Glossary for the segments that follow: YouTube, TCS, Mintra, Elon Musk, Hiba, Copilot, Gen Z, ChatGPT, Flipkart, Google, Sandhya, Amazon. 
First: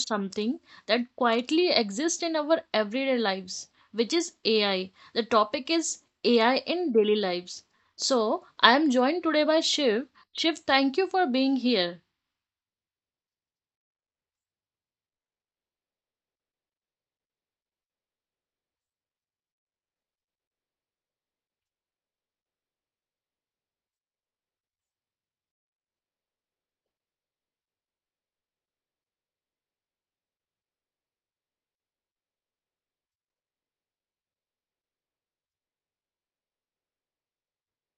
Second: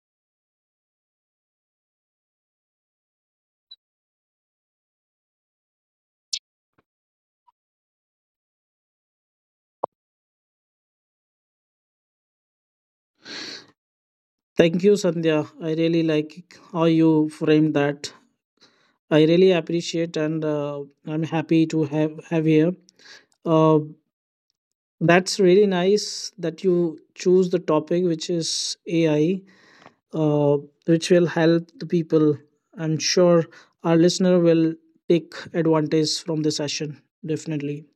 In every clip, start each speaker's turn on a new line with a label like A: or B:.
A: something that quietly exists in our everyday lives, which is AI. The topic is AI in daily lives. So, I am joined today by Shiv. Shiv, thank you for being here.
B: Thank you, Sandhya. I really like how you framed that. I really appreciate and I'm happy to have here. Uh, that's really nice that you choose the topic which is AI, uh, which will help the people. I'm sure our listener will take advantage from the session. Definitely.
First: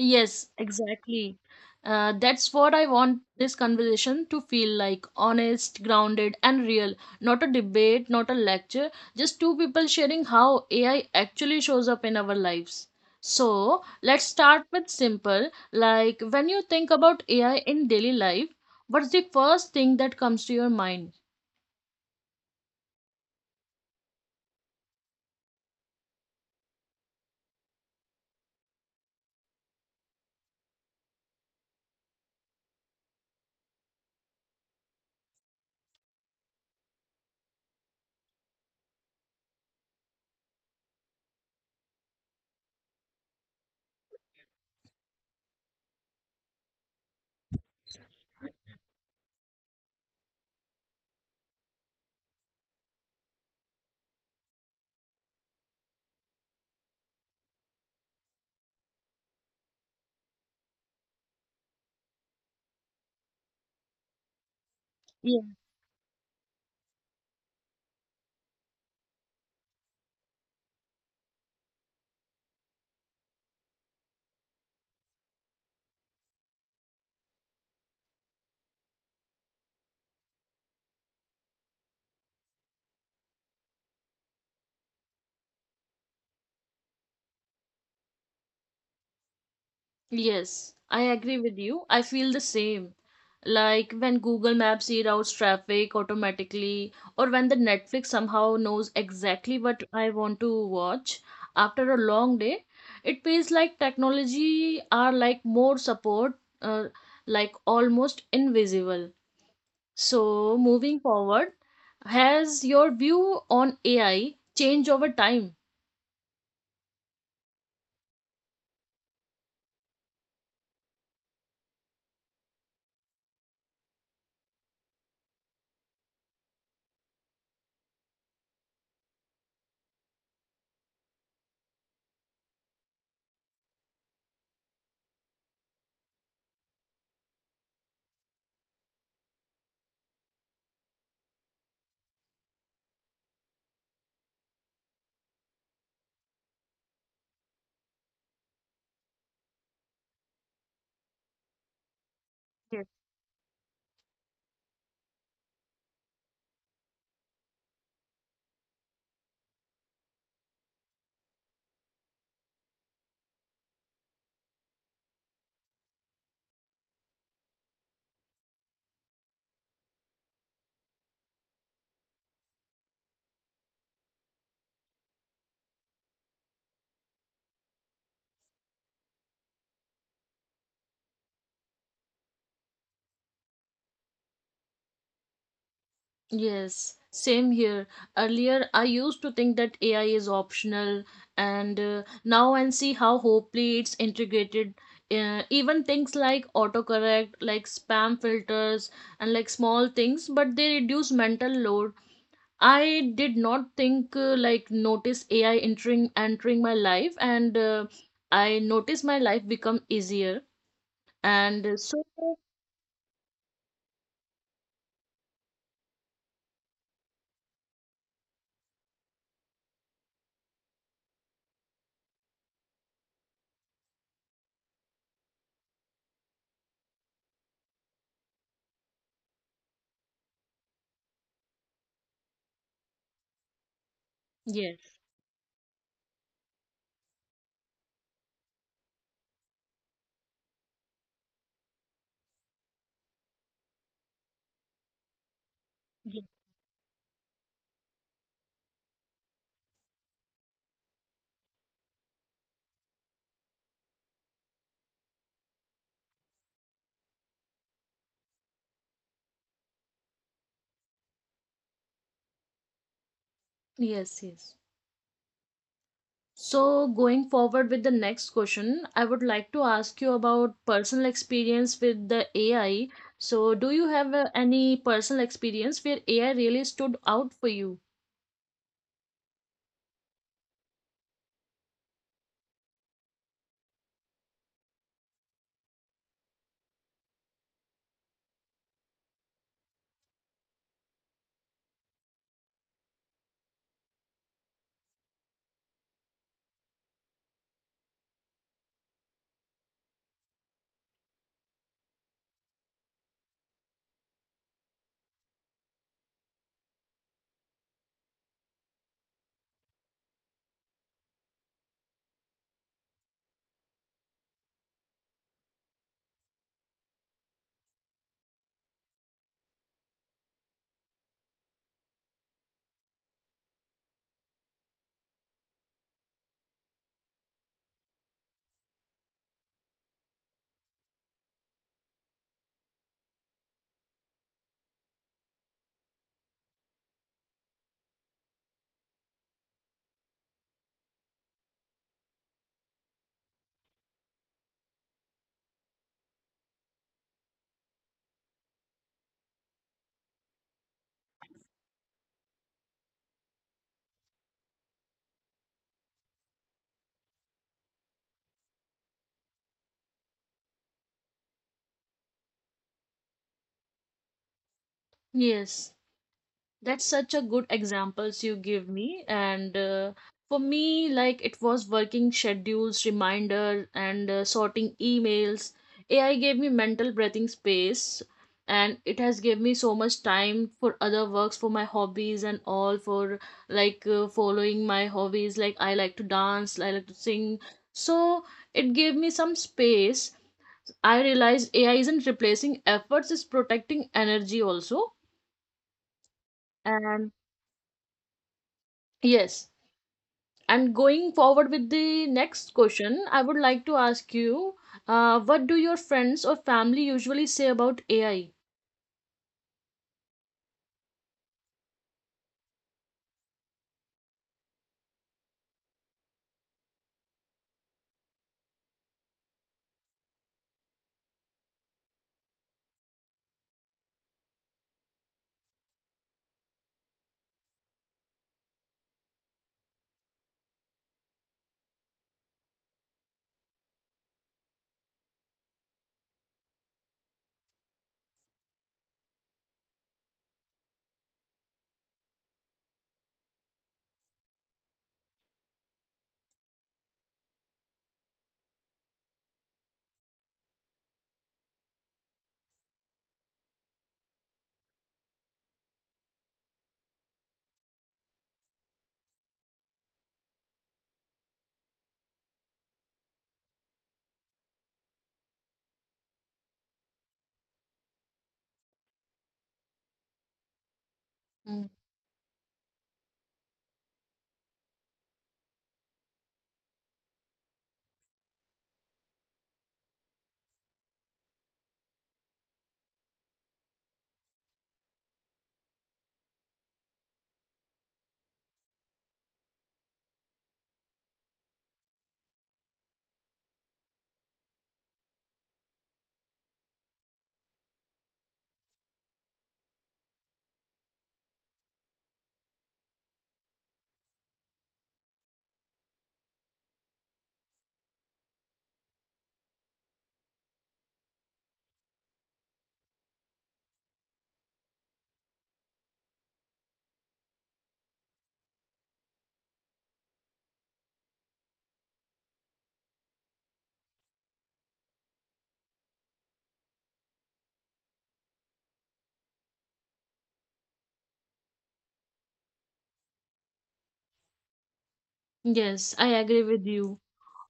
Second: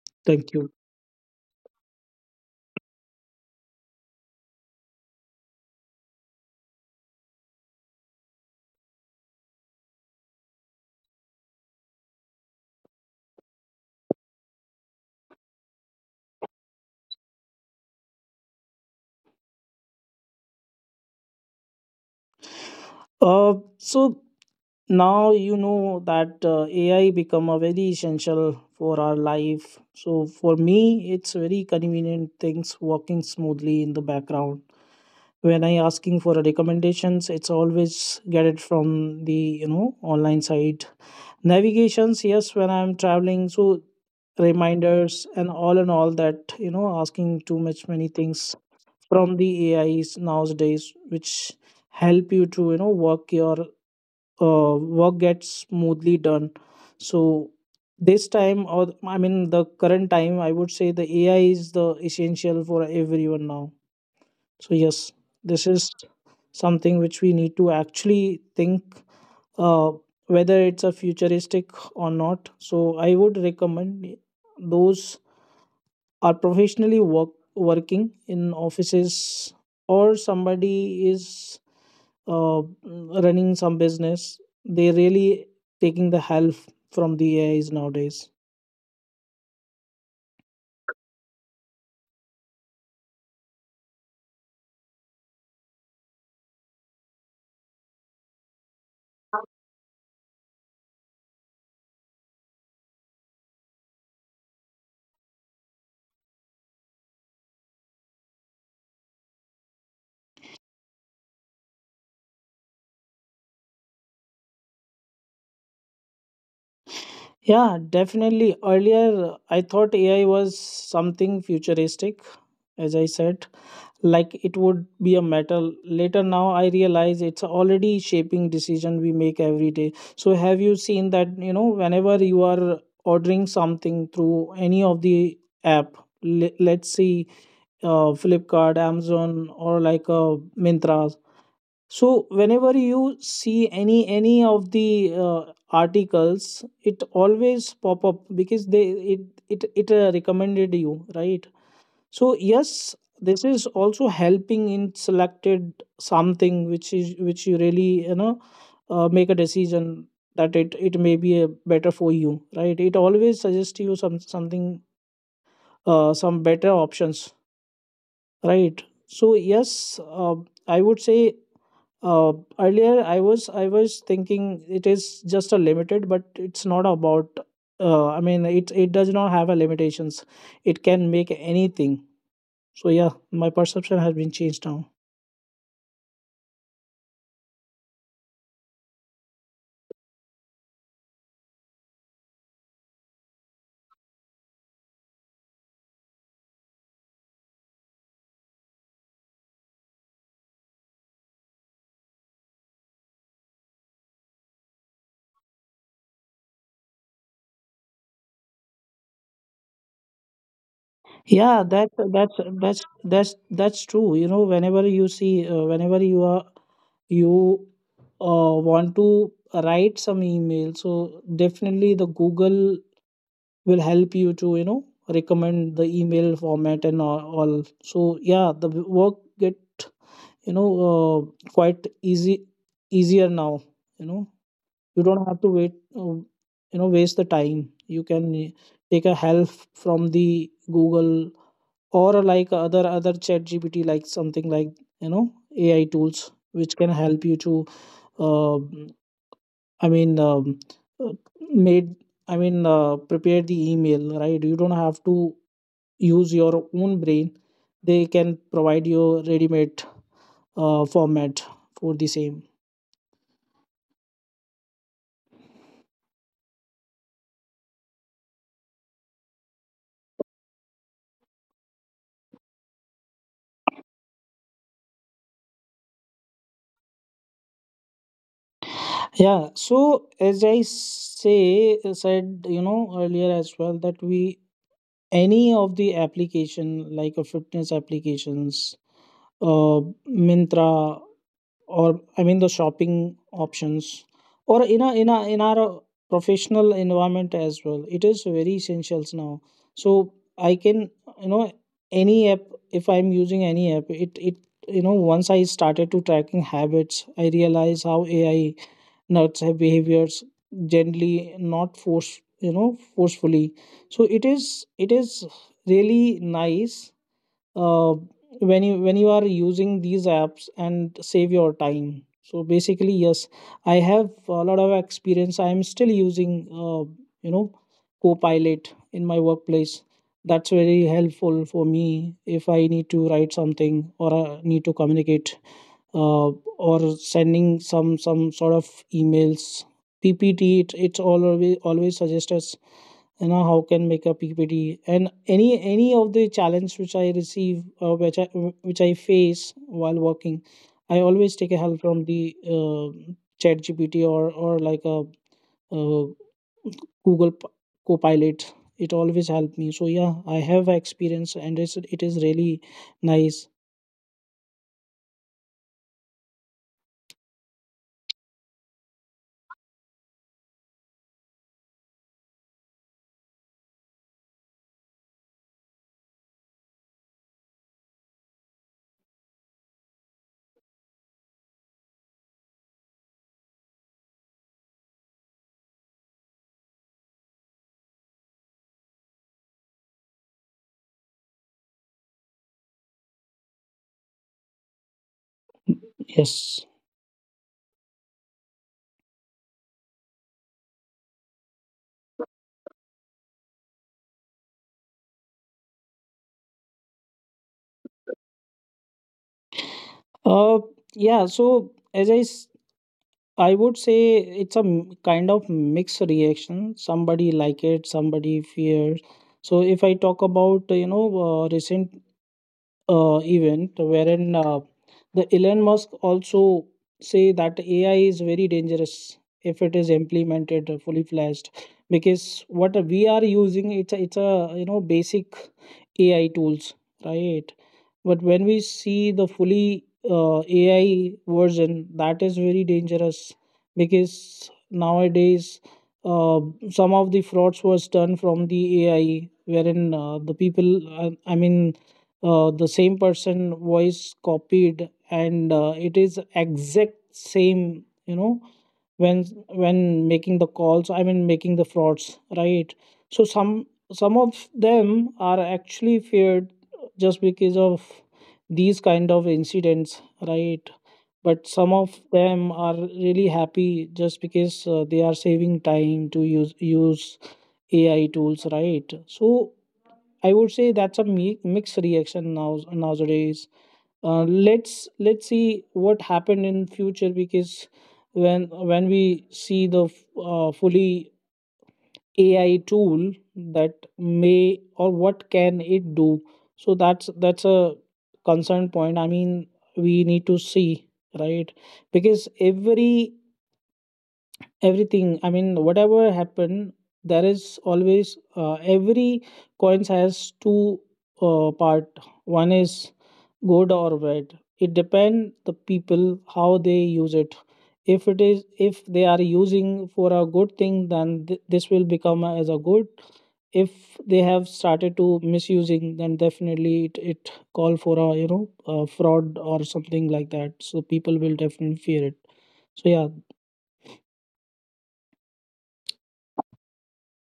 A: Yes,
B: Thank you.
A: exactly. That's what I want this conversation to feel like honest, grounded, and real. Not a debate, not a lecture, just two people sharing how AI actually shows up in our lives. So, let's start with simple. Like, when you think about AI in daily life, what's the first thing that comes to your mind?
B: So now you know that AI become a very essential for our life. So for me, it's very convenient things working smoothly in the background. When I asking for a recommendations, it's always get it from the online site. Navigations, yes, when I'm traveling, so reminders and all that, asking too much many things from the A I's nowadays, which help you to, work your work gets smoothly done. So this time, or I mean, the current time, I would say the AI is the essential for everyone now. So yes, this is something which we need to actually think uh, whether it's a futuristic or not. So I would recommend those are professionally working in offices or somebody is uh, running some business, they really taking the help from the AIs nowadays.
A: Yes, I agree with you. I feel the same. Like when Google Maps reroutes traffic automatically, or when the Netflix somehow knows exactly what I want to watch after a long day, it feels like technology are like more support, uh, like almost invisible. So moving forward, has your view on AI changed over time?
B: Yeah, definitely. Earlier I thought AI was something futuristic, as I said, like it would be a metal later. Now I realize it's already shaping decision we make every day. So have you seen that, you know, whenever you are ordering something through any of the app, let's see, Flipkart, Amazon, or like Mintra. So whenever you see any of the articles, it always pop up because they it it, it recommended you, right? So yes, this is also helping in selected something which is which you really, make a decision that it may be a better for you, right? It always suggests you something, some better options, right? So yes, I would say, uh, earlier I was thinking it is just a limited, but it's not about. I mean, it does not have a limitations. It can make anything. So yeah, my perception has been changed now.
A: Yes, same here. Earlier, I used to think that AI is optional, and now I see how hopefully it's integrated. Even things like autocorrect, like spam filters, and like small things, but they reduce mental load. I did not think like notice AI entering my life, and I noticed my life become easier. And
B: Yeah, that's true. You know, whenever you see, whenever you want to write some email, so definitely the Google will help you to, recommend the email format and all. So yeah, the work get, quite easy easier now. You know.
A: yes,
B: You don't have to wait, um, waste the time. You can, take a help from the Google or, like other ChatGPT like something like, you know AI
A: yes,
B: tools which can help you to, uh, I mean uh, made I mean prepare the email, right? You don't have to use your own brain. They can provide you ready made format for the same.
A: yes, yes. So, going forward with the next question, I would like to ask you about personal experience with the AI. So, do you have any personal experience where AI really stood out for you?
B: Yeah, so as I say said, you know, earlier as well, that we any of the application like a fitness applications, uh, Mintra, or I mean the shopping options, or in a in a in our professional environment as well. It is very essentials now. So I can, you know, any app, if I'm using any app, it you know, once I started to tracking habits, I realize how AI nuts have behaviors gently, not force you know, forcefully. So it is really nice uh, when you are using these apps and save your time. So basically, yes, I have a lot of experience. I am still using, you know Copilot in my workplace. That's very helpful for me if I need to write something or need to communicate, uh, or sending some sort of emails, PPT. It, it's always suggests us, you know, how can make a PPT, and any of the challenge which I which I face while working. I always take a help from the, ChatGPT or like a, uh, Google Copilot. It always help me. So yeah, I have experience and it is really nice.
A: Yes. That's such a good examples you give me. And for me, like it was working schedules, reminder, and sorting emails. AI gave me mental breathing space, and it has gave me so much time for other works, for my hobbies and all, for like following my hobbies. Like I like to dance, I like to sing. So it gave me some space. I realized AI isn't replacing efforts; it's protecting energy also.
B: Yes.
A: And yes. And going forward with the next question, I would like to ask you, what do your friends or family usually say about AI?
B: Uh, yeah, so I would say it's a kind of mixed reaction. Somebody like it, somebody fears. So if I talk about, recent event, wherein the Elon Musk also say that AI is very dangerous if it is implemented fully fledged, because what we are using, it's a, you know, basic AI tools, right? But when we see the fully AI version, that is very dangerous. Because nowadays, uh, some of the frauds was done from the AI, wherein the people I mean, the same person voice copied and, it is exact same, you know, when when making the calls, I mean making the frauds, right? So some of them are actually feared just because of these kind of incidents, right? But some
A: Mm.
B: of them are really happy just because, they are saving time to use AI tools, right? So I would say that's a mixed reaction now nowadays. Let's see what happened in future. Because when when we see the fully AI tool, that may or what can it do. So that's a concern point. I mean, we need to see, right? Because everything, I mean, whatever happened, there is always, every coins has two part. One is good or bad. It depend the people how they use it. If it is, if they are using for a good thing, then this will become as a good. If they have started to misusing, then definitely it call for a, you know, a fraud or something like that. So people will definitely fear it. So yeah.
A: Yes, I agree with you.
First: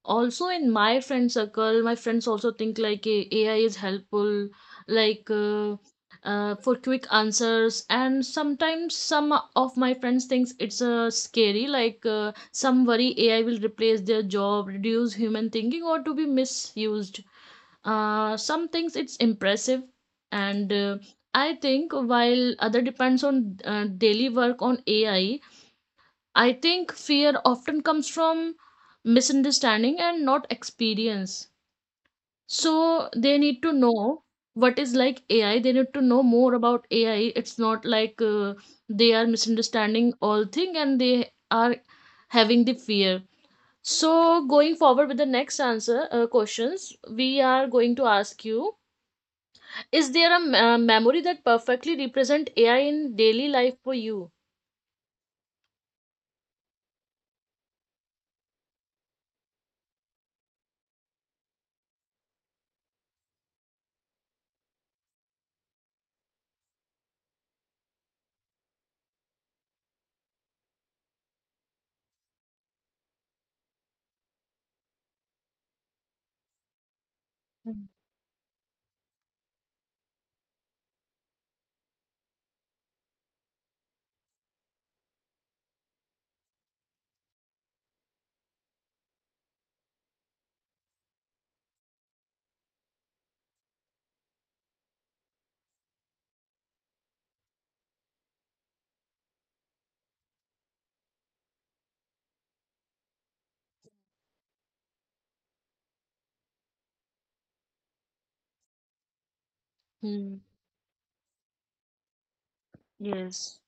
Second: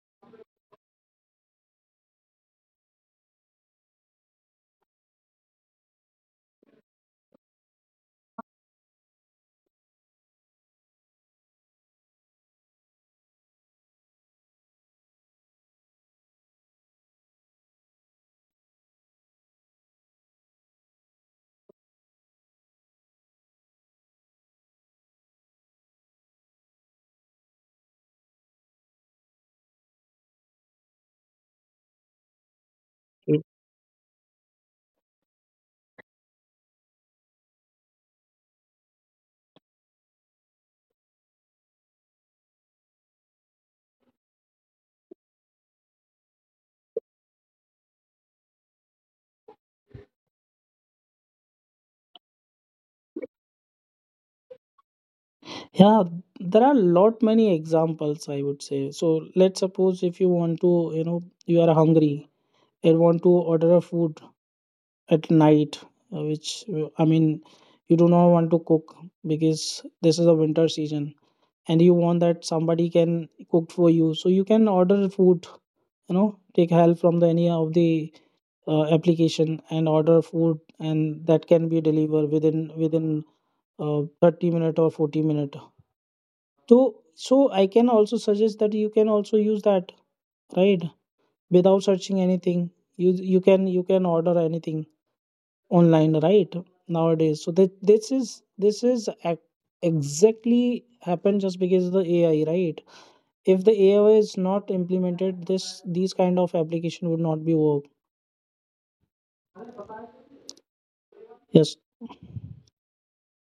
A: Also, in my friend circle, my friends also think like AI is helpful, like for quick answers. And sometimes some of my friends thinks it's scary, like some worry AI will replace their job, reduce human thinking, or to be misused. Some things it's impressive and I think while other depends on daily work on AI. I think fear often comes from misunderstanding and not experience, so they need to know what is like AI. They need to know more about AI. It's not like they are misunderstanding all thing and they are having the fear. So going forward with the next answer questions we are going to ask you, is there a memory that perfectly represent AI in daily life for you?
B: Yeah, there are lot many examples, I would say. So let's suppose, if you want to, you know, you are hungry and want to order a food at night, which I mean, you do not want to cook because this is a winter season, and you want that somebody can cook for you, so you can order food, you know, take help from the any of
A: Mm.
B: the application and order food, and that can be delivered within 30 minute or 40 minute. So, so I can also suggest that you can also use that, right? Without searching anything, you can, you can order anything online, right? Nowadays. So that this is exactly happened just because of the AI, right? If the AI is not implemented, this these kind of application would not be work.
A: Hmm.
B: Yes,
A: Yes.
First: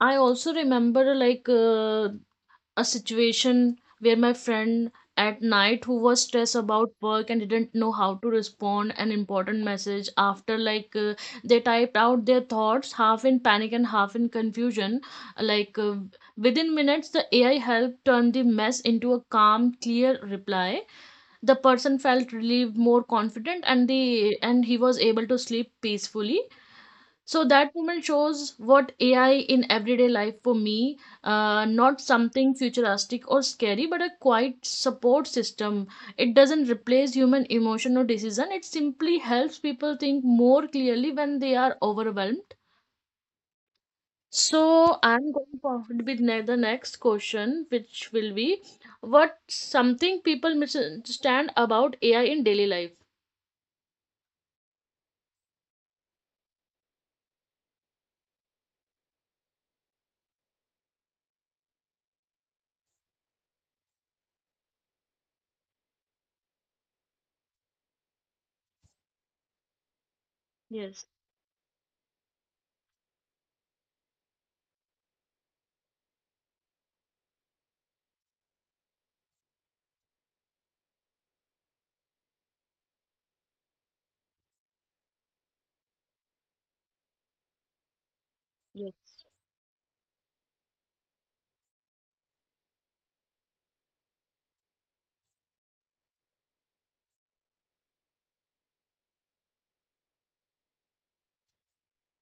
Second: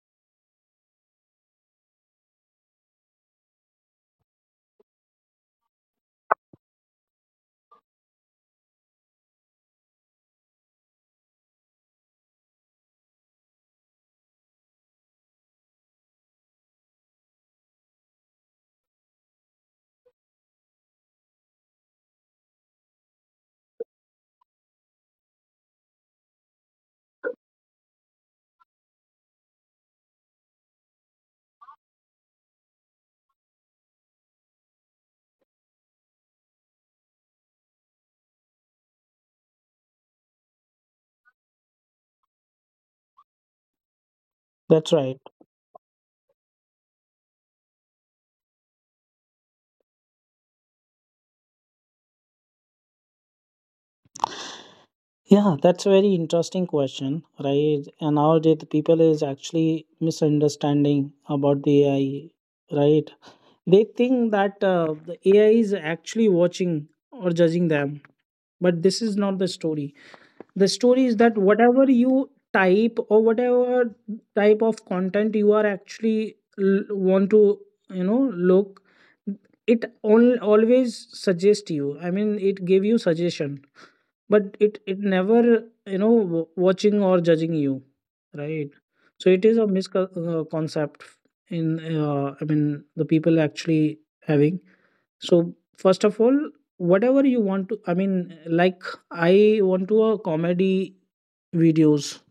A: I also remember like a situation where my friend at night who was stressed about work and didn't know how to respond an important message after like they typed out their thoughts half in panic and half in confusion, like within minutes the AI helped turn the mess into a calm clear reply. The person felt relieved, more confident, and the and he was able to sleep peacefully. So that moment shows what AI in everyday life for me, not something futuristic or scary but a quiet support system. It doesn't replace human emotion or decision, it simply helps people think more clearly when they are overwhelmed.
B: that's
A: So
B: right.
A: I'm going forward with the next question, which will be what something people misunderstand about AI in daily life.
B: Yeah, that's a very interesting question, right? And nowadays, the people is actually misunderstanding about the AI, right? They think that, the AI is actually watching or judging them, but this is not the story. The story
A: Yes,
B: is that whatever you type or whatever type of content you are actually want to, you know, look, it all always suggest you. I mean, it gave you suggestion, but it never, you know, watching or judging you, right?
A: yes,
B: So it is a misconcept in, I mean, the people actually having. So first of all, whatever you want to, I mean, like, I want to, comedy videos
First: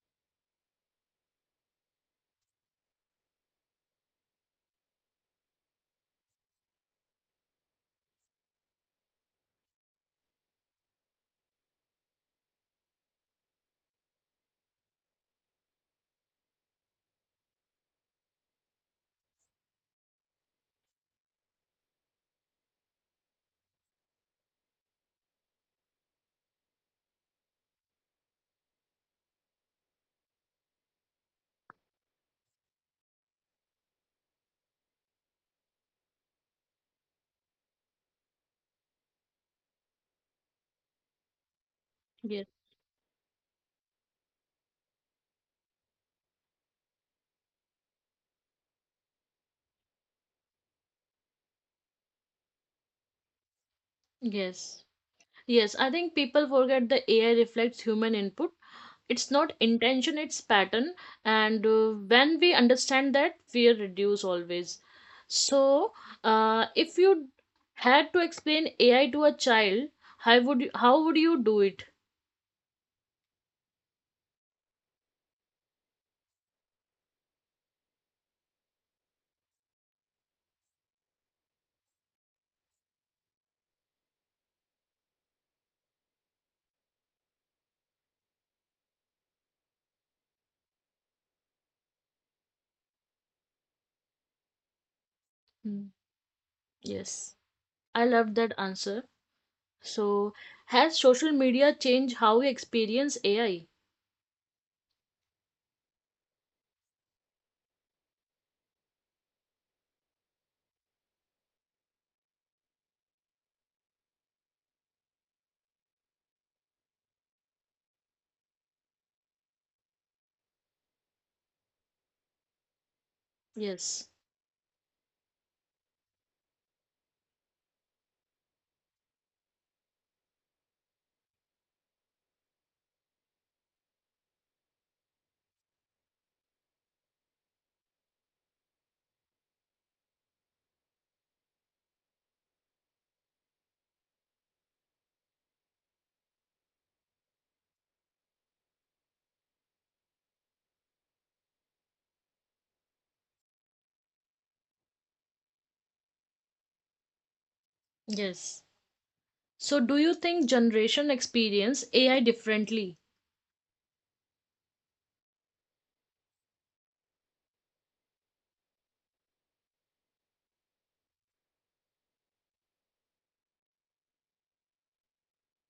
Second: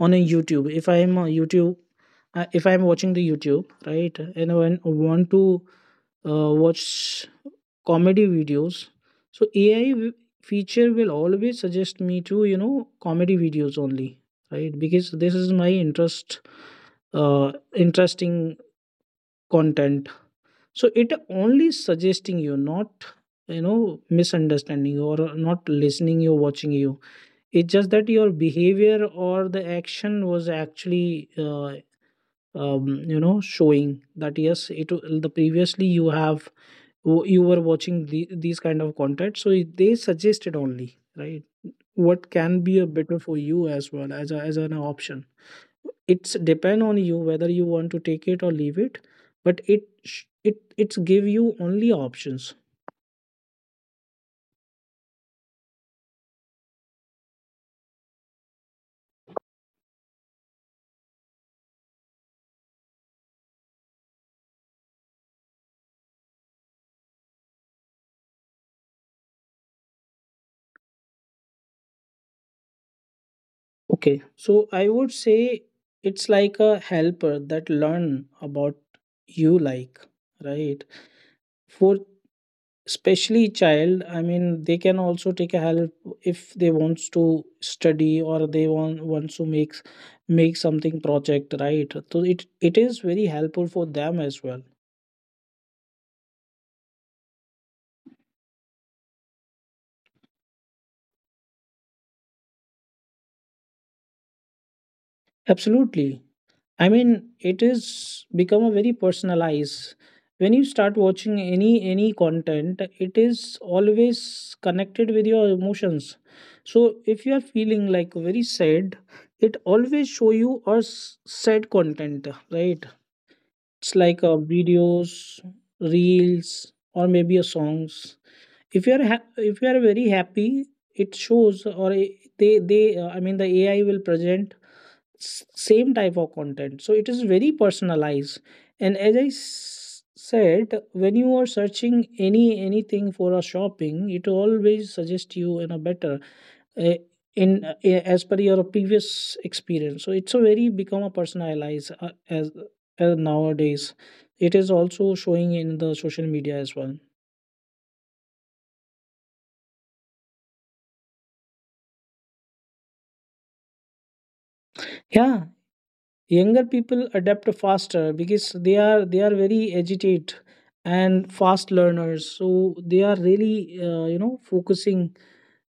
B: on a YouTube, if I am a YouTube, if I am watching the YouTube, right, and I want to watch comedy videos. So AI feature will always suggest me to, you know, comedy videos only, right? Because this is my interest, interesting content. So it only suggesting you, not, you know, misunderstanding or not listening you, watching you. It's just that your behavior or the action was actually. Showing that yes the previously you have you were watching these kind of content, so they suggested only, right? What
A: yes,
B: can be a better for you as well as, as an option. It's depend on you whether you want to take it or leave it, but it sh- it it's give you only options.
A: yes, yes. I think people forget the AI reflects human input. It's not intention, it's pattern. And when we understand that, fear reduce always. So, if you had to explain AI to a child, how would you do it?
B: Okay, so I would say it's like a helper that learn about you, like, right? For especially child, I mean, they can also take a help if they wants to study, or they want wants to make something project, right? So it is very helpful for them as well.
A: Hmm. Yes, I love that answer. So, has social media changed how we experience AI?
B: Absolutely. I mean, it is become a very personalized. When you start watching any content, it is always connected with your emotions. So if you are feeling like very sad, it always show you a sad content, right? It's
A: Yes,
B: like videos, reels, or maybe a songs. If you are very happy, it shows, or I- they I mean, the AI will present same type of content. So it is very personalized. And as I said, when you are searching anything for a shopping, it always suggests you in a better, uh, in as per your previous experience. So it's a very become a personalized, as nowadays it is also showing in the social media as well.
A: yes. So, do you think generation experience AI differently?
B: Yeah, younger people adapt faster because they are very agitated and fast learners. So they are really focusing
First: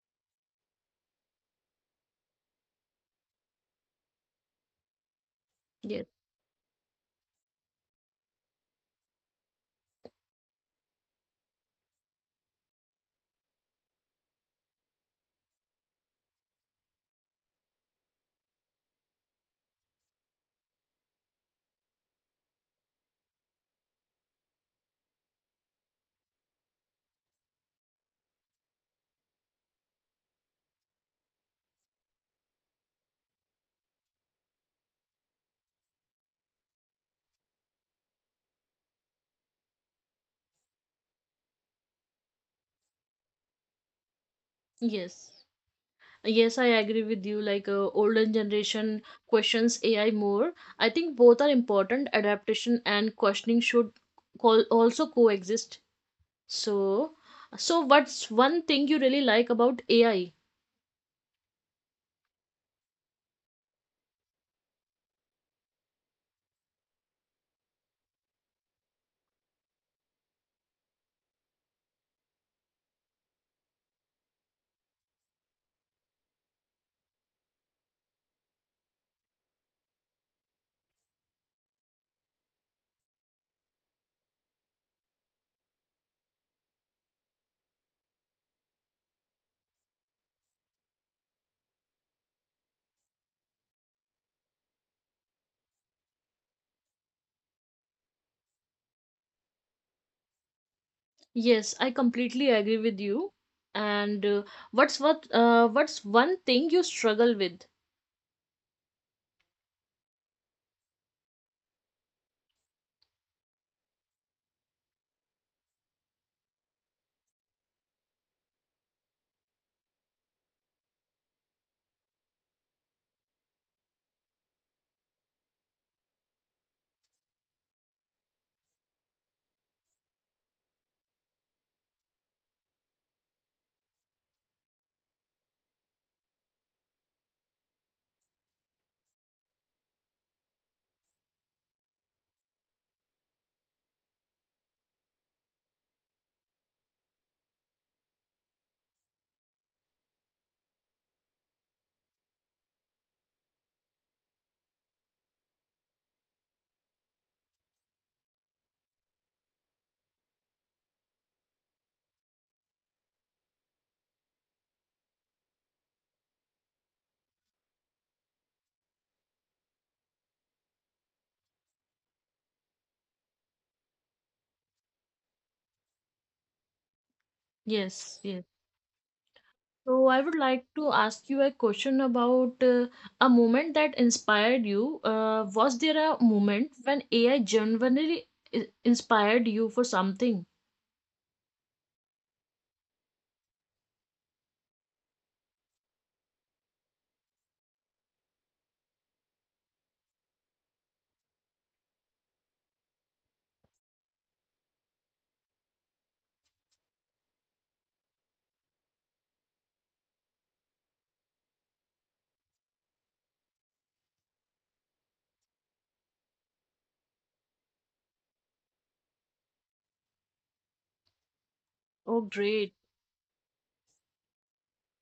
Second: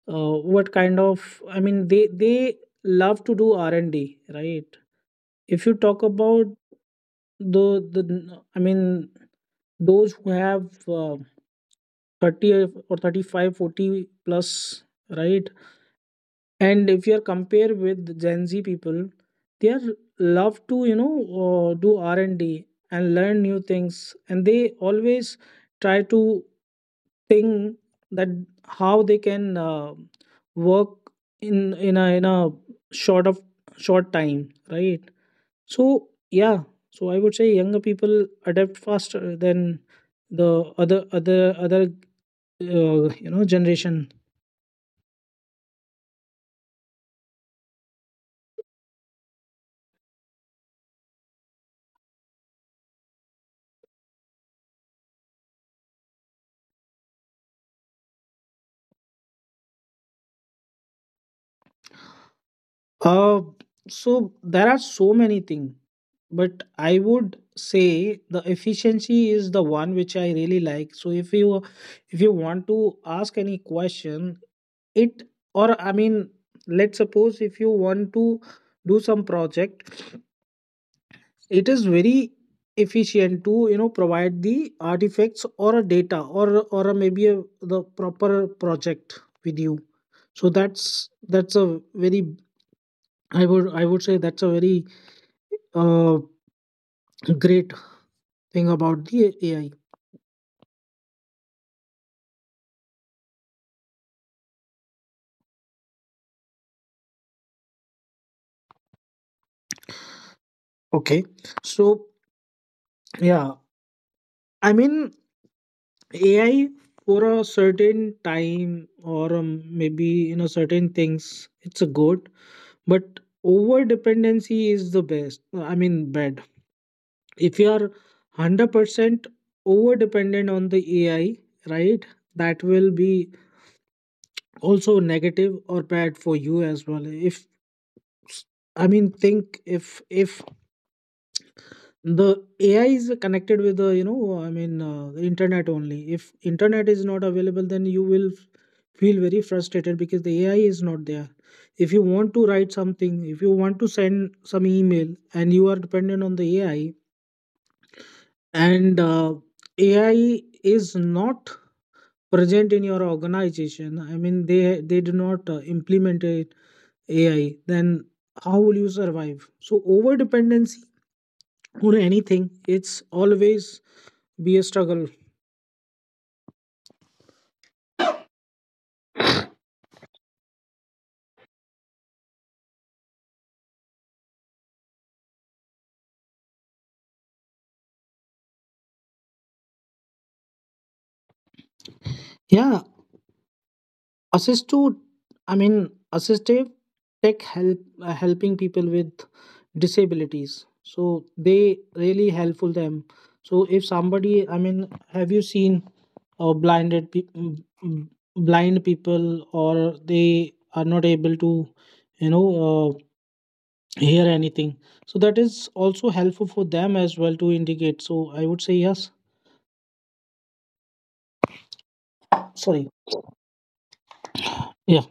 B: what kind of, I mean, they love to do R&D, right? If you
A: Yes.
B: talk about... Though the I mean, those who have 30 or 35, 40 plus, right? And if you are compare with Gen Z people, they are love to do R&D and learn new things, and they always try to think that how they can work in a short of short time, right? So yeah, so I would say younger people adapt faster than the other generation.
A: Yes. Yes, I agree with you. Like older generation questions AI more. I think both are important. Adaptation and questioning should call also coexist. So, so what's one thing you really like about AI?
B: Uh, so there are so many things, but I would say the efficiency is the one which I really like. So if you want to ask any question, it, or I mean, let's suppose if you want to do some project, it is very efficient to provide the artifacts or a data, or the proper project with you. So that's a very, I would say that's a very uh, great thing about the AI.
A: Yes, I completely agree with you. And what's one thing you struggle with?
B: Okay, so yeah, I mean, AI for a certain time, or maybe certain things, it's a good. But over dependency is the best, I mean, bad. If you are 100% over dependent on the AI, right, that will be also negative or bad for you as well. If, I mean, think, if the AI is connected with the, the internet, only if internet is not available, then you will feel very frustrated because the AI is not there. If you want to write something, if you want to send some email, and you are dependent on the AI, and AI is not present in your organization, I mean, they do not implement it, AI, then how will you survive? So over dependency on anything, it's always be a struggle.
A: Yes. Yes. So I would like to ask you a question about a moment that inspired you. Was there a moment when AI genuinely inspired you for something?
B: Yeah, assist to, I mean, assistive tech help, helping people with disabilities. So they really helpful them. So if somebody, I mean, have you seen or blinded pe- mm, mm, blind people, or they are not able to you know uh, hear anything? So that is also helpful for them as well to indicate. So I would say yes.
A: Oh, great.
B: Sorry. Yeah.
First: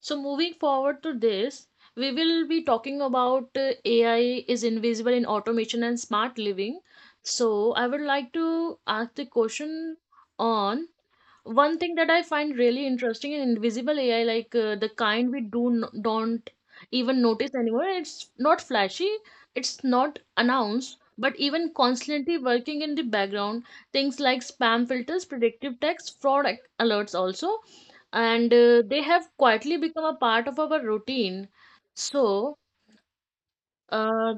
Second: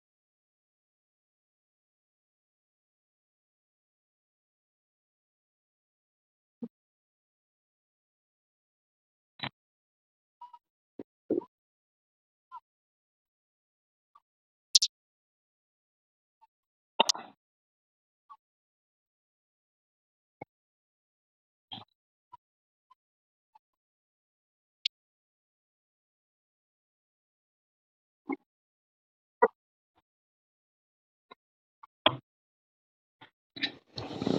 A: So moving forward to this, we will be talking about AI is invisible in automation and smart living. So I would like to ask the question on one thing that I find really interesting in invisible AI, like the kind we do don't even notice anymore. It's not flashy, it's not announced, but even constantly working in the background. Things like spam filters, predictive text, fraud alerts also, and they have quietly become a part of our routine. So uh,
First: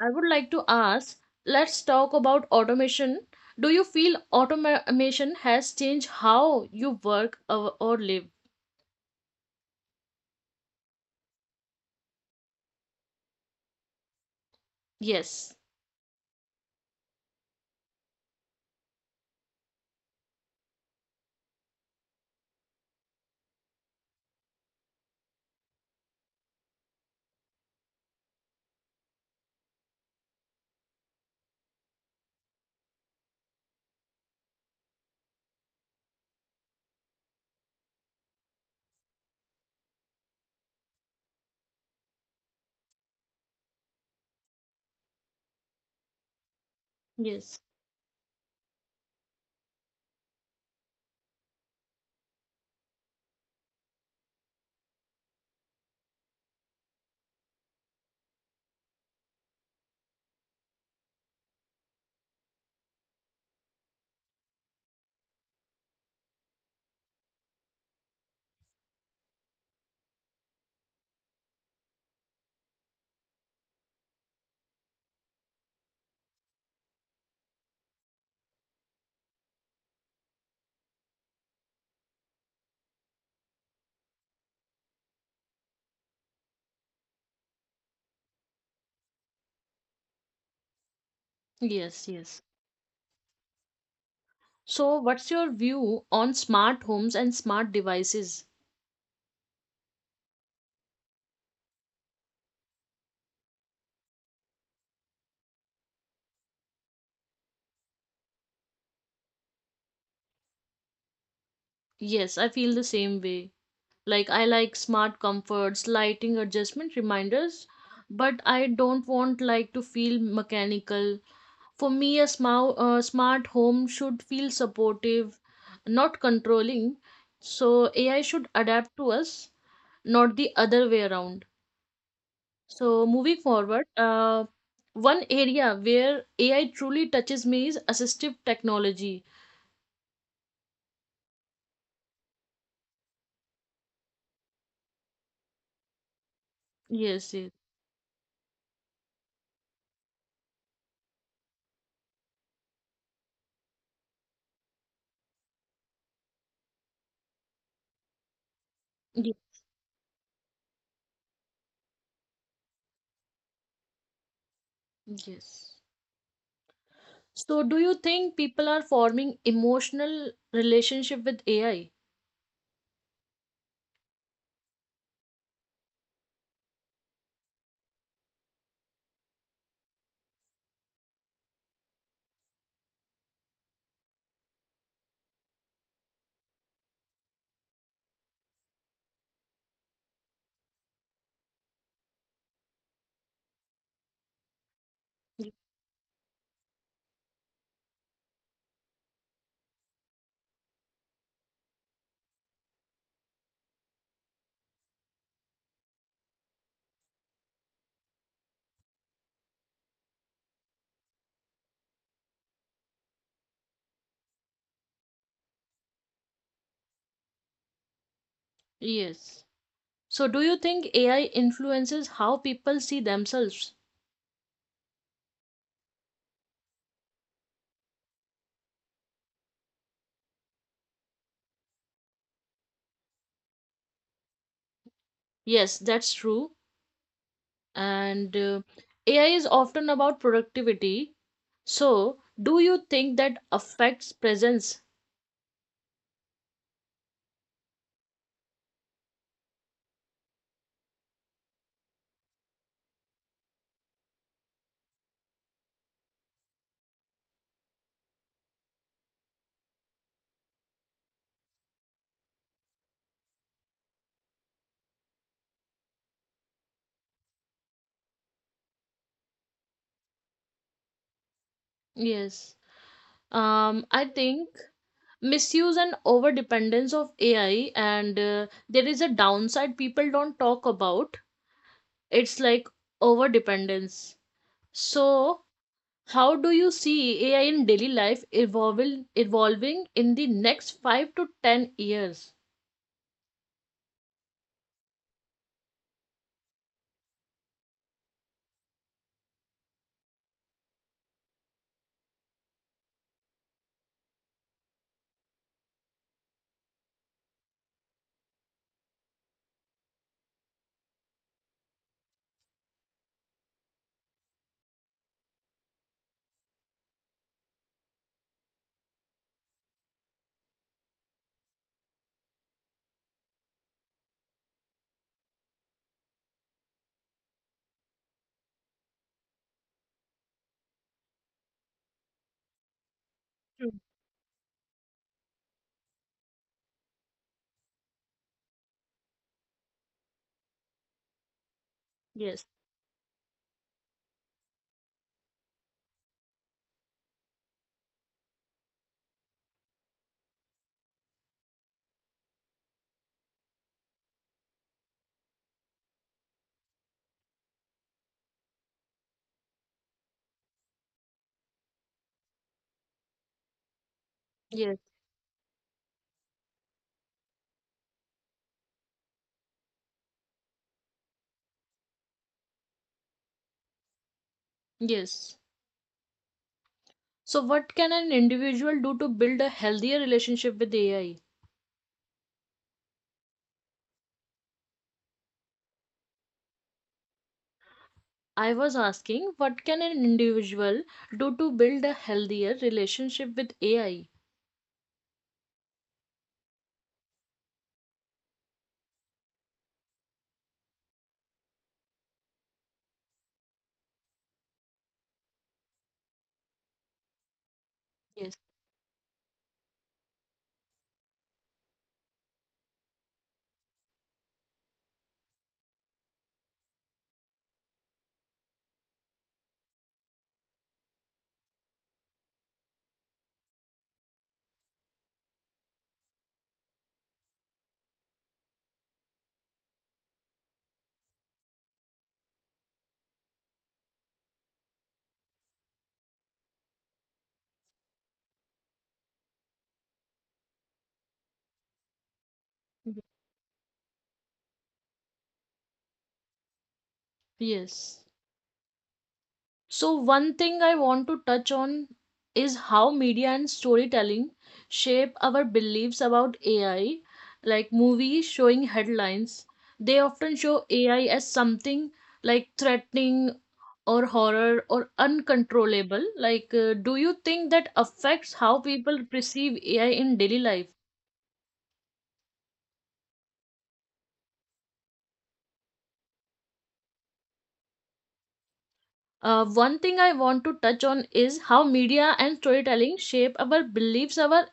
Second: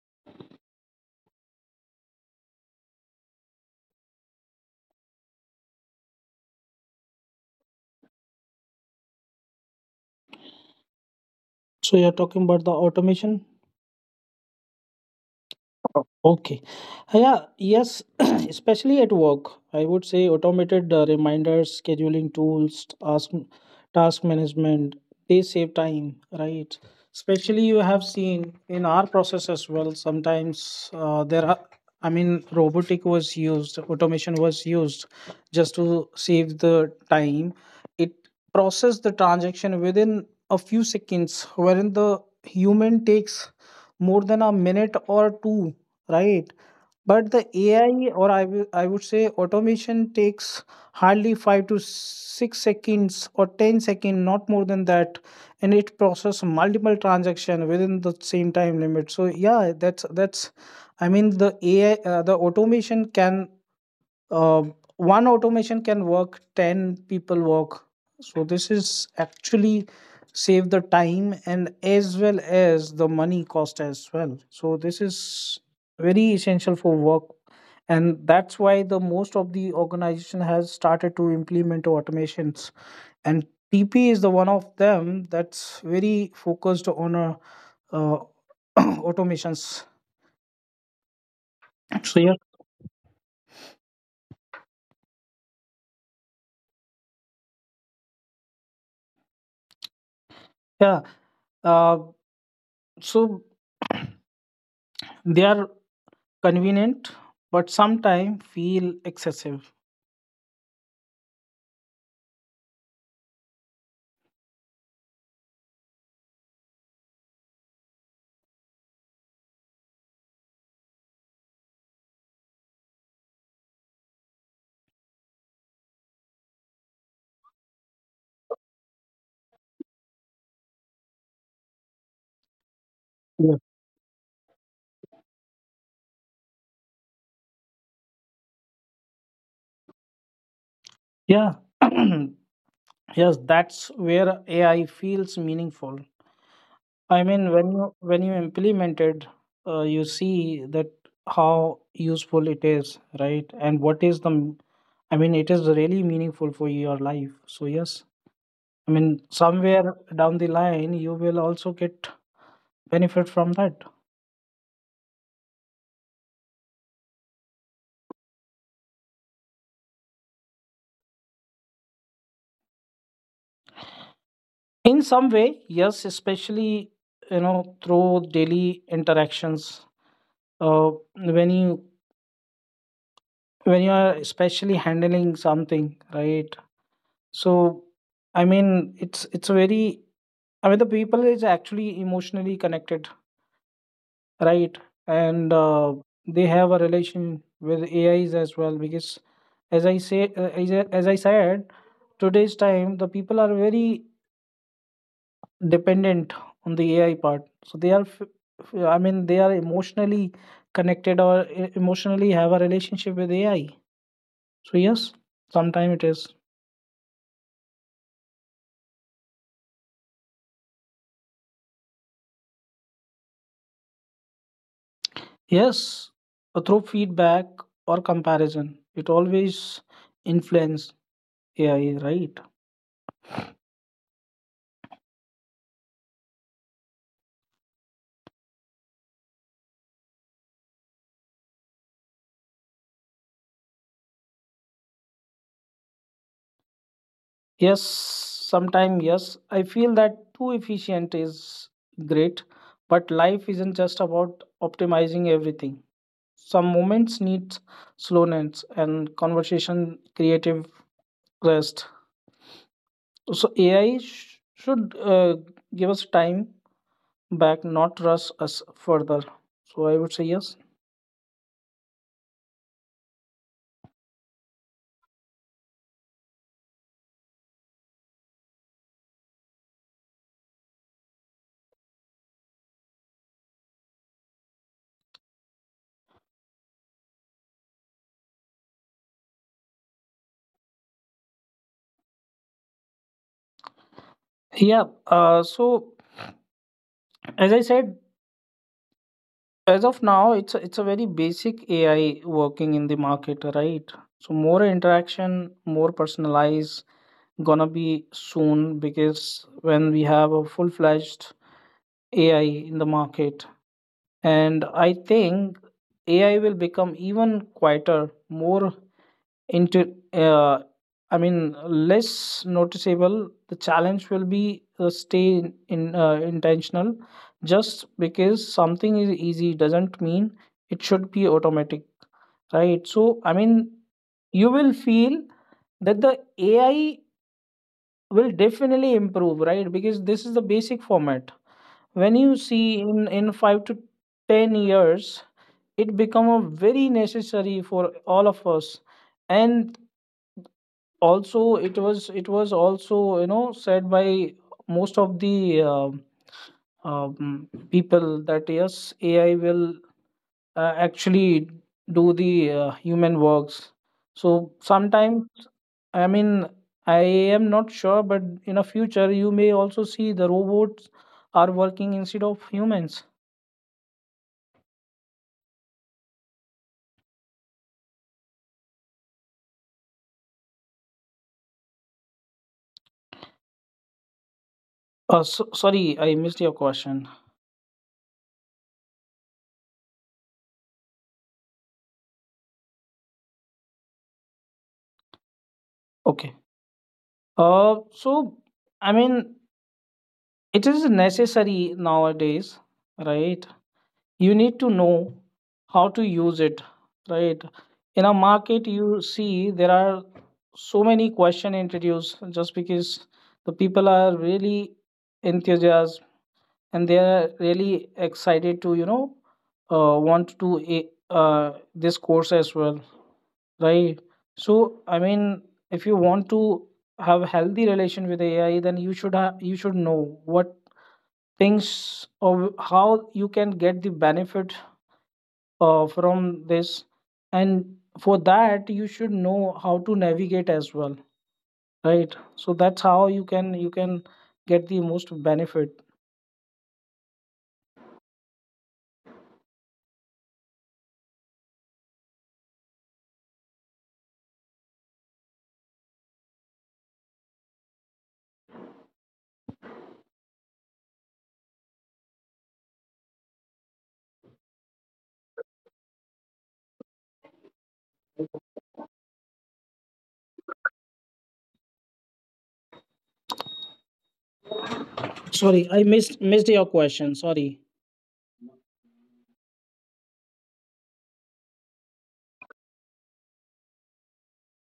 A: I would like to ask, let's talk about automation. Do you feel automation has changed how you work or live?
B: So you're talking about the automation?
A: Yes,
B: Oh, okay. Yeah, yes, especially at work, I would say automated reminders, scheduling tools, task management, they save time, right? Especially you have seen in our process as well, sometimes there are, I mean, robotic was used, automation was used just to save the time. It processed the transaction within a few seconds, wherein the human takes more than a minute or two, right? But the
A: yes,
B: AI, or I would say, automation takes hardly 5 to 6 seconds or 10 second, not more than that. And it process multiple transaction within the same time limit. So yeah, that's I mean, the AI, the automation can, uh, one automation can work 10 people work. So this is actually save the time and as well as the money cost as well. So this is very essential for work. And that's why the most of the organization has started to implement automations. And TP is the one of them that's very focused on uh, automations.
A: yes,
B: So yeah.
A: yes. So, what's your view on smart homes and smart devices?
B: Yeah, uh, so they are convenient but sometimes feel excessive.
A: Yes, I feel the same way. Like, I like smart comforts, lighting adjustment reminders, but I don't want like to feel mechanical. For me, a smart home should feel supportive, not controlling. So AI should adapt to us, not the other way around. So moving
B: Yeah.
A: forward, one area where AI truly touches me is assistive technology.
B: Yeah. Yes, that's where AI feels meaningful. I mean,
A: Yes, yes,
B: when you implement it, you see that how useful it is, right? And what is the m- I mean, it is really meaningful for your life. So yes. I mean,
A: yes,
B: somewhere down the line you will also get benefit from that.
A: yes. So do you think people are forming emotional relationship with AI?
B: In some way, yes, especially you know through daily interactions, when you are especially handling something, right? So I mean, it's a very, I mean, the people is actually emotionally connected, right? And they have a relation with AIs as well, because as I say as, I, as I said, today's time, the people are very dependent on the AI part. So they are I mean, they are emotionally connected, or emotionally have a relationship with AI. So yes, sometimes it is.
A: Yes. So do you think AI influences how people see themselves?
B: Yes, through feedback or comparison, it always influence AI, right?
A: Yes, that's true. And AI is often about productivity. So, do you think that affects presence?
B: Yes, sometimes yes. I feel that too efficient is great, but life isn't just about optimizing everything. Some moments need slowness and conversation creative rest. So AI should give us time back, not rush us further. So I would say yes.
A: Yes. I think misuse and over dependence of AI, and there is a downside people don't talk about. It's like over dependence. So, how do you see AI in daily life evolving in the next 5 to 10 years?
B: Yeah. So as I said, as of now, it's a very basic AI working in the market, right? So more interaction, more personalized, gonna be soon because when we have a full fledged AI in the market. And I think AI will become even quieter, more Into I mean, less noticeable. The challenge will be stay in intentional. Just because something is easy doesn't mean it should be automatic, right? So I mean,
A: True.
B: you will feel that the AI will definitely improve, right? Because this is the basic format. When you
A: Yes.
B: see in 5 to 10 years, it become a very necessary for all of us. And also it was also said by most of the people that yes AI will actually do the human works. So
A: Yes.
B: sometimes, I mean, I am not sure, but in a future you may also see the robots are working instead of humans.
A: Yes. So, what can an individual do to build a healthier relationship with AI?
B: Sorry, I missed your question.
A: I was asking, what can an individual do to build a healthier relationship with AI?
B: Okay, uh so I mean, it is necessary nowadays, right? You need to know how to use it, right? In a
A: Yes.
B: market, you see there are so many question introduced just because the people are really enthusiastic, and they are really excited to want to do this course as well, right? So I mean, if you want to have healthy relation with AI, then you should know what things or how you can get the benefit from this. And for that, you should know how to navigate as well, right? So that's how
A: Mhm.
B: you can get the most benefit.
A: Yes. So, one thing I want to touch on is how media and storytelling shape our beliefs about AI. Like movies showing headlines, they often show AI as something like threatening or horror or uncontrollable, like do you think that affects how people perceive AI in daily life?
B: Sorry, I missed your question. Sorry.
A: One thing I want to touch on is how media and storytelling shape our beliefs our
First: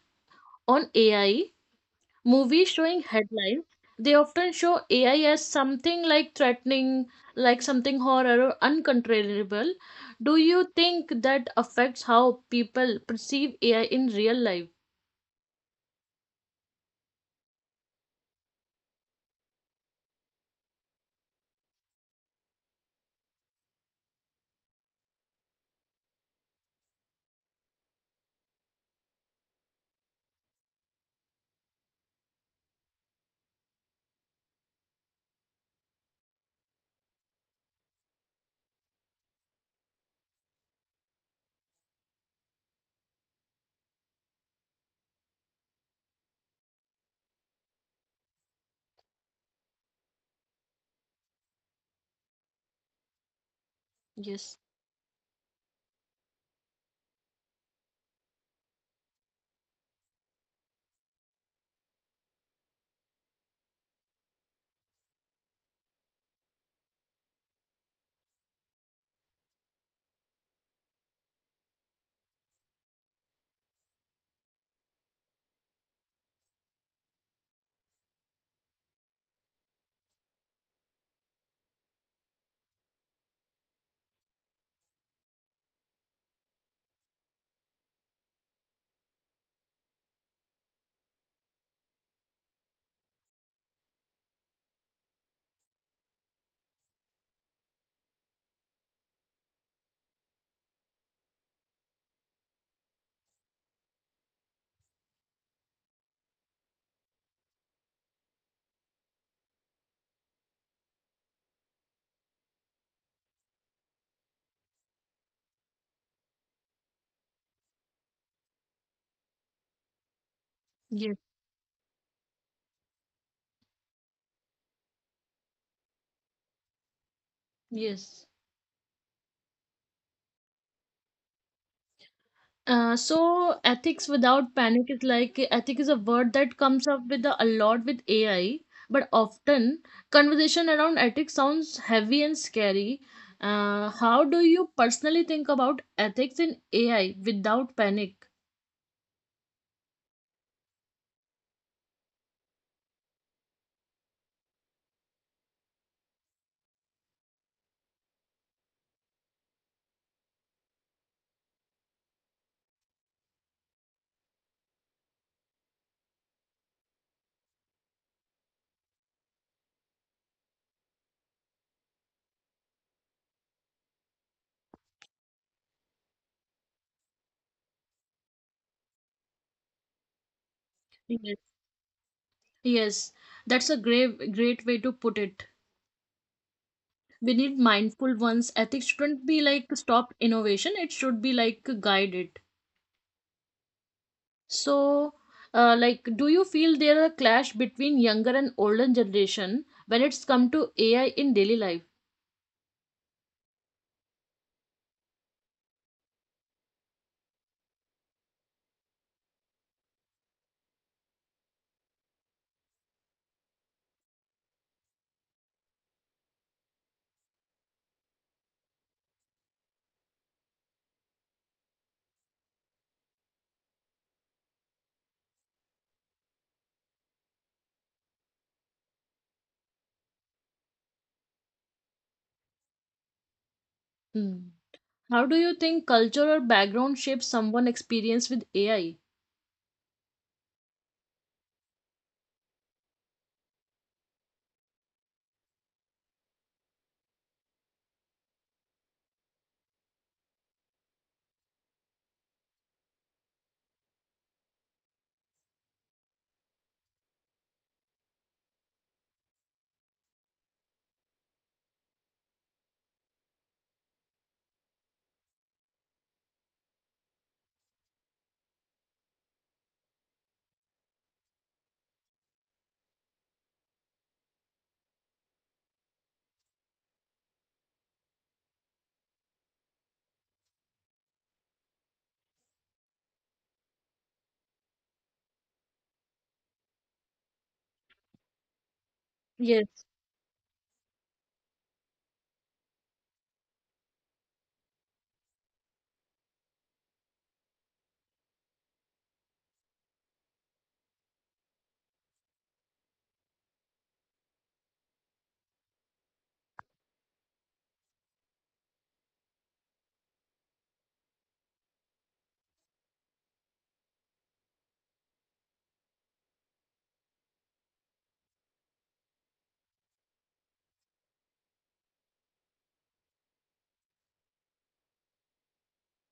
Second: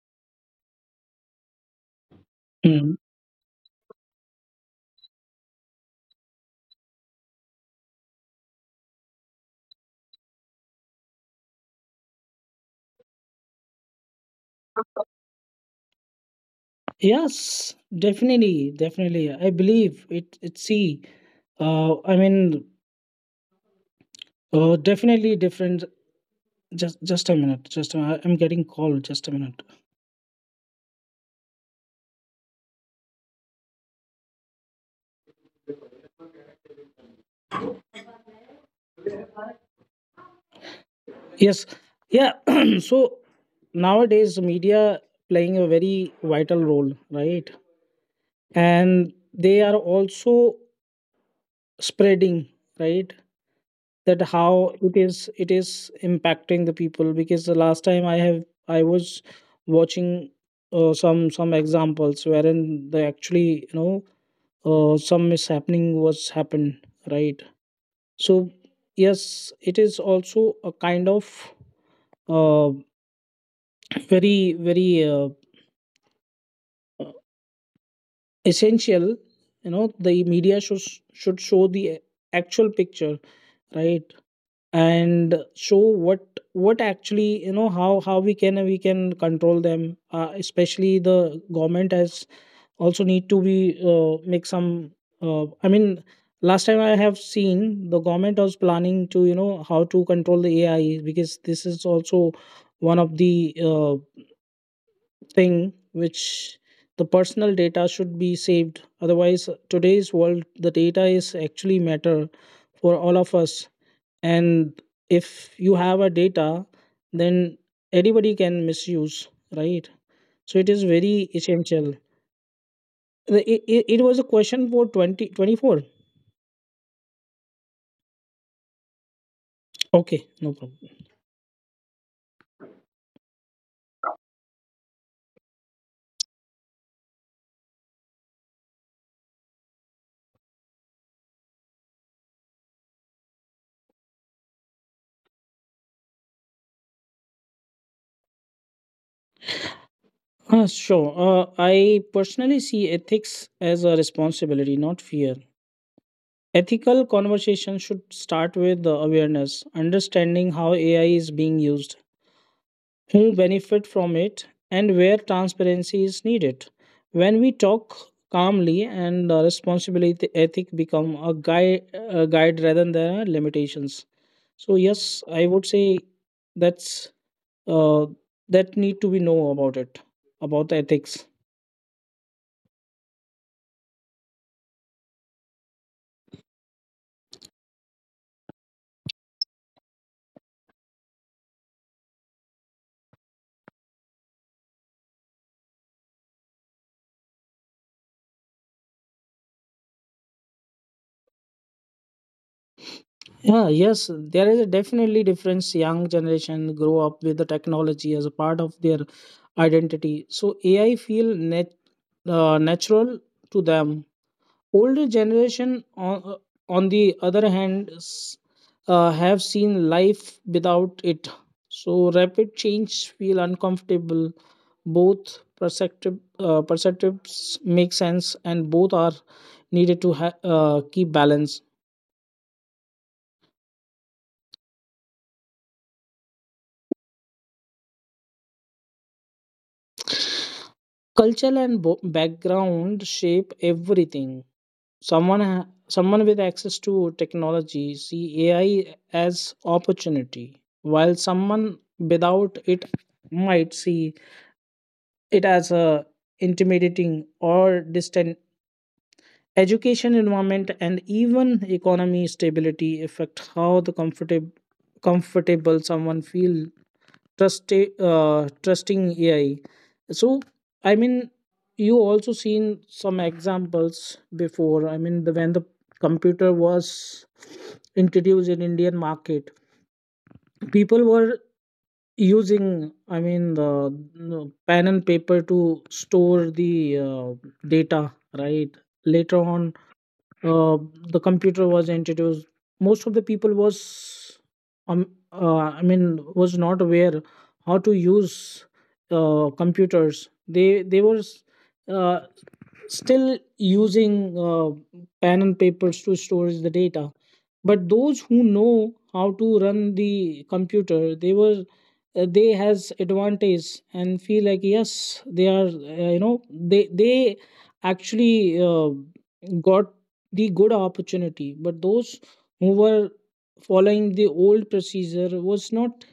A: on AI. Movies
B: Mm.
A: showing headlines, they often show AI as something like threatening, like something horror or uncontrollable. Do you think that affects how people perceive AI in real life?
B: Yes, definitely I believe it it see, I mean, definitely different. Just a minute, I'm getting called. Just a minute. Yes. Yeah. So nowadays media playing a very vital role, right? And they are also spreading, right? That
A: Yes,
B: how it is, impacting the people. Because the last time I was watching some examples wherein the actually, some mishappening was happened, right? So yes, it is also a kind of uh, very very essential. You know, the media should show the actual picture, right? And show what actually, you know, how we can control them. Especially the government has also need to be, make some, I mean, last time I have seen the government was planning to how to control the AI, because this is also one of the thing which the personal data should be saved. Otherwise, today's world, the data is actually matter for all of us. And if you have a data, then anybody can misuse, right? So it is
A: yes,
B: very essential. It was a question for 2024.
A: yes.
B: Okay, no problem.
A: So ethics without panic is like ethic is a word that comes up with a lot with AI, but often conversation around ethics sounds heavy and scary. How do you personally think about ethics in AI without panic?
B: Sure, I personally see ethics as a responsibility, not fear. Ethical conversation should start with the awareness, understanding how AI is being used, who benefit from it, and where transparency is needed. When we talk calmly and responsibility, ethic become a guide rather than a limitations. So yes, I would say that's uh, that need to be know about it, about the ethics.
A: Yes. Yes, that's a great great way to put it. We need mindful ones. Ethics shouldn't be like stop innovation. It should be like guided. So, do you feel there are clash between younger and older generation when it's come to AI in daily life?
B: Yeah, yes, there is a definitely difference. Young generation grow up with the technology as a part of their identity, so AI feel natural to them. Older generation, on the other hand, have seen life without it. So rapid change feel uncomfortable. Both perceptives make sense, and both are needed to keep balance.
A: Hmm. How do you think culture or background shapes someone' experience with AI?
B: Culture and background shape everything. Someone with access to technology see AI as opportunity, while someone without it might see it as a intimidating or distant. Education environment and even economy stability affect how the comfortable someone feel trust trusting AI. So I mean, you also seen some examples before, I mean, the when the computer was introduced in Indian market, people were using, I mean, the no, pen and paper to store the data, right? Later on,
A: Yes,
B: uh, the computer was introduced, most of the people was I mean, was not aware how to use computers. They were uh, still using pen and papers to store the data. But those who know how to run the computer, they has advantage and feel like yes, they are you know they actually got the good opportunity. But those who were following the old procedure was not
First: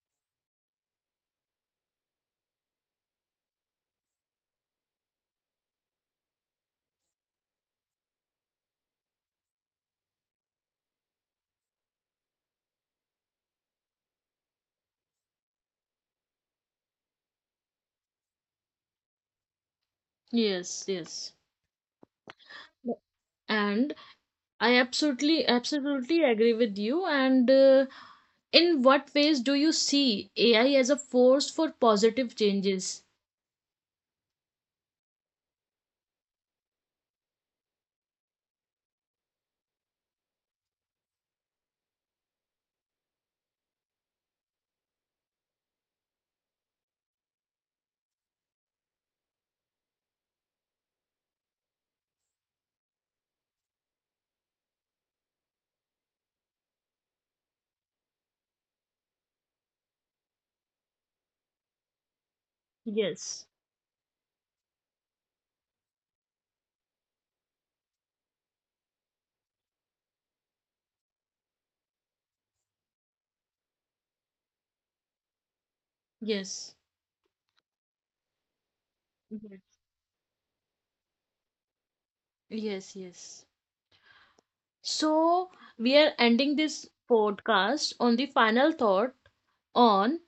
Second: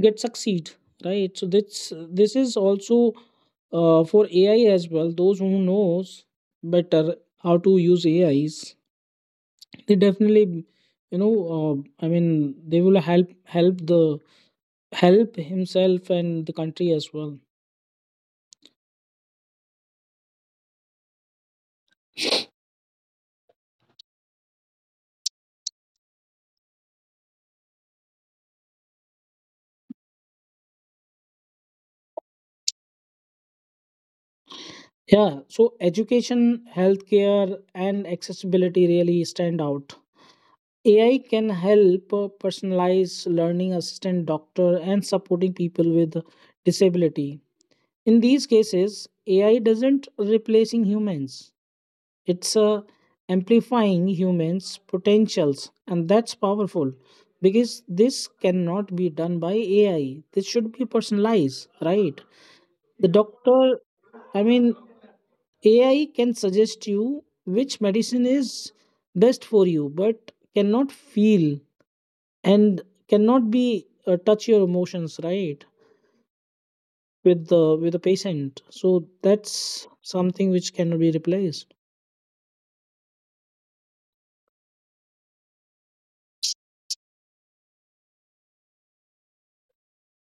B: get succeed, right? So this is also, for AI as well. Those who knows better how to use AIs, they definitely, uh, I mean, they will help the help himself and the country as well.
A: yes, yes. And I absolutely, absolutely agree with you. And in what ways do you see AI as a force for positive changes?
B: Yeah, so education, healthcare, and accessibility really stand out. AI can help personalize learning assistant doctor and supporting people with disability. In these cases, AI doesn't replacing humans. It's amplifying humans' potentials, and that's powerful because this cannot be done by AI. This should be personalized, right? The
A: Yes,
B: doctor, I mean, AI can suggest you which medicine is best for you, but cannot feel and cannot be touch your emotions, right?
A: yes,
B: With the patient, so
A: yes,
B: that's something which cannot be replaced.
A: yes, yes. So, we are ending this podcast on the final thought on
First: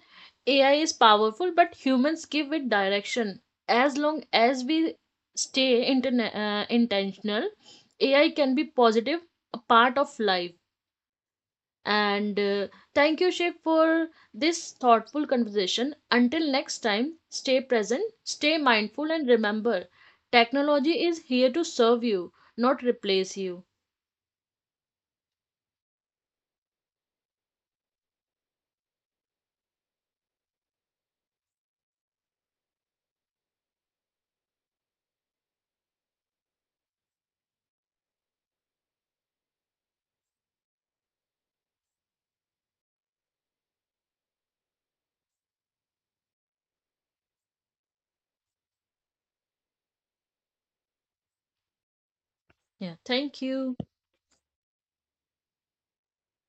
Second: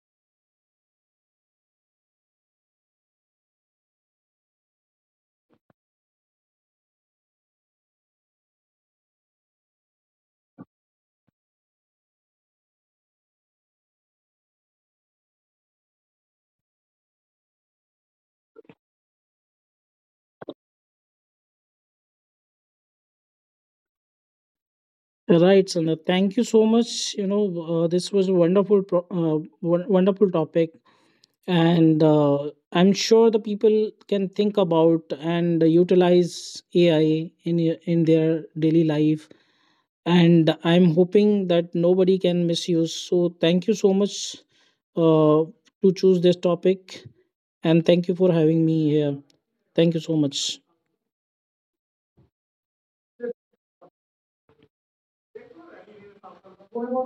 A: AI is powerful, but humans give it direction. As long as we stay intentional, AI can be positive, a part of life. And thank you, Shiv, for this thoughtful conversation. Until next time, stay present, stay mindful, and remember technology is here to serve you, not replace you.
B: Right, Sandra. Thank you so much. You know, this was a wonderful topic, and I'm sure the people can think about and utilize AI in in their daily life. And I'm hoping that nobody can misuse. So thank you so much uh, to choose this topic, and thank you for having me here. Thank you so much.
A: Yeah, thank you.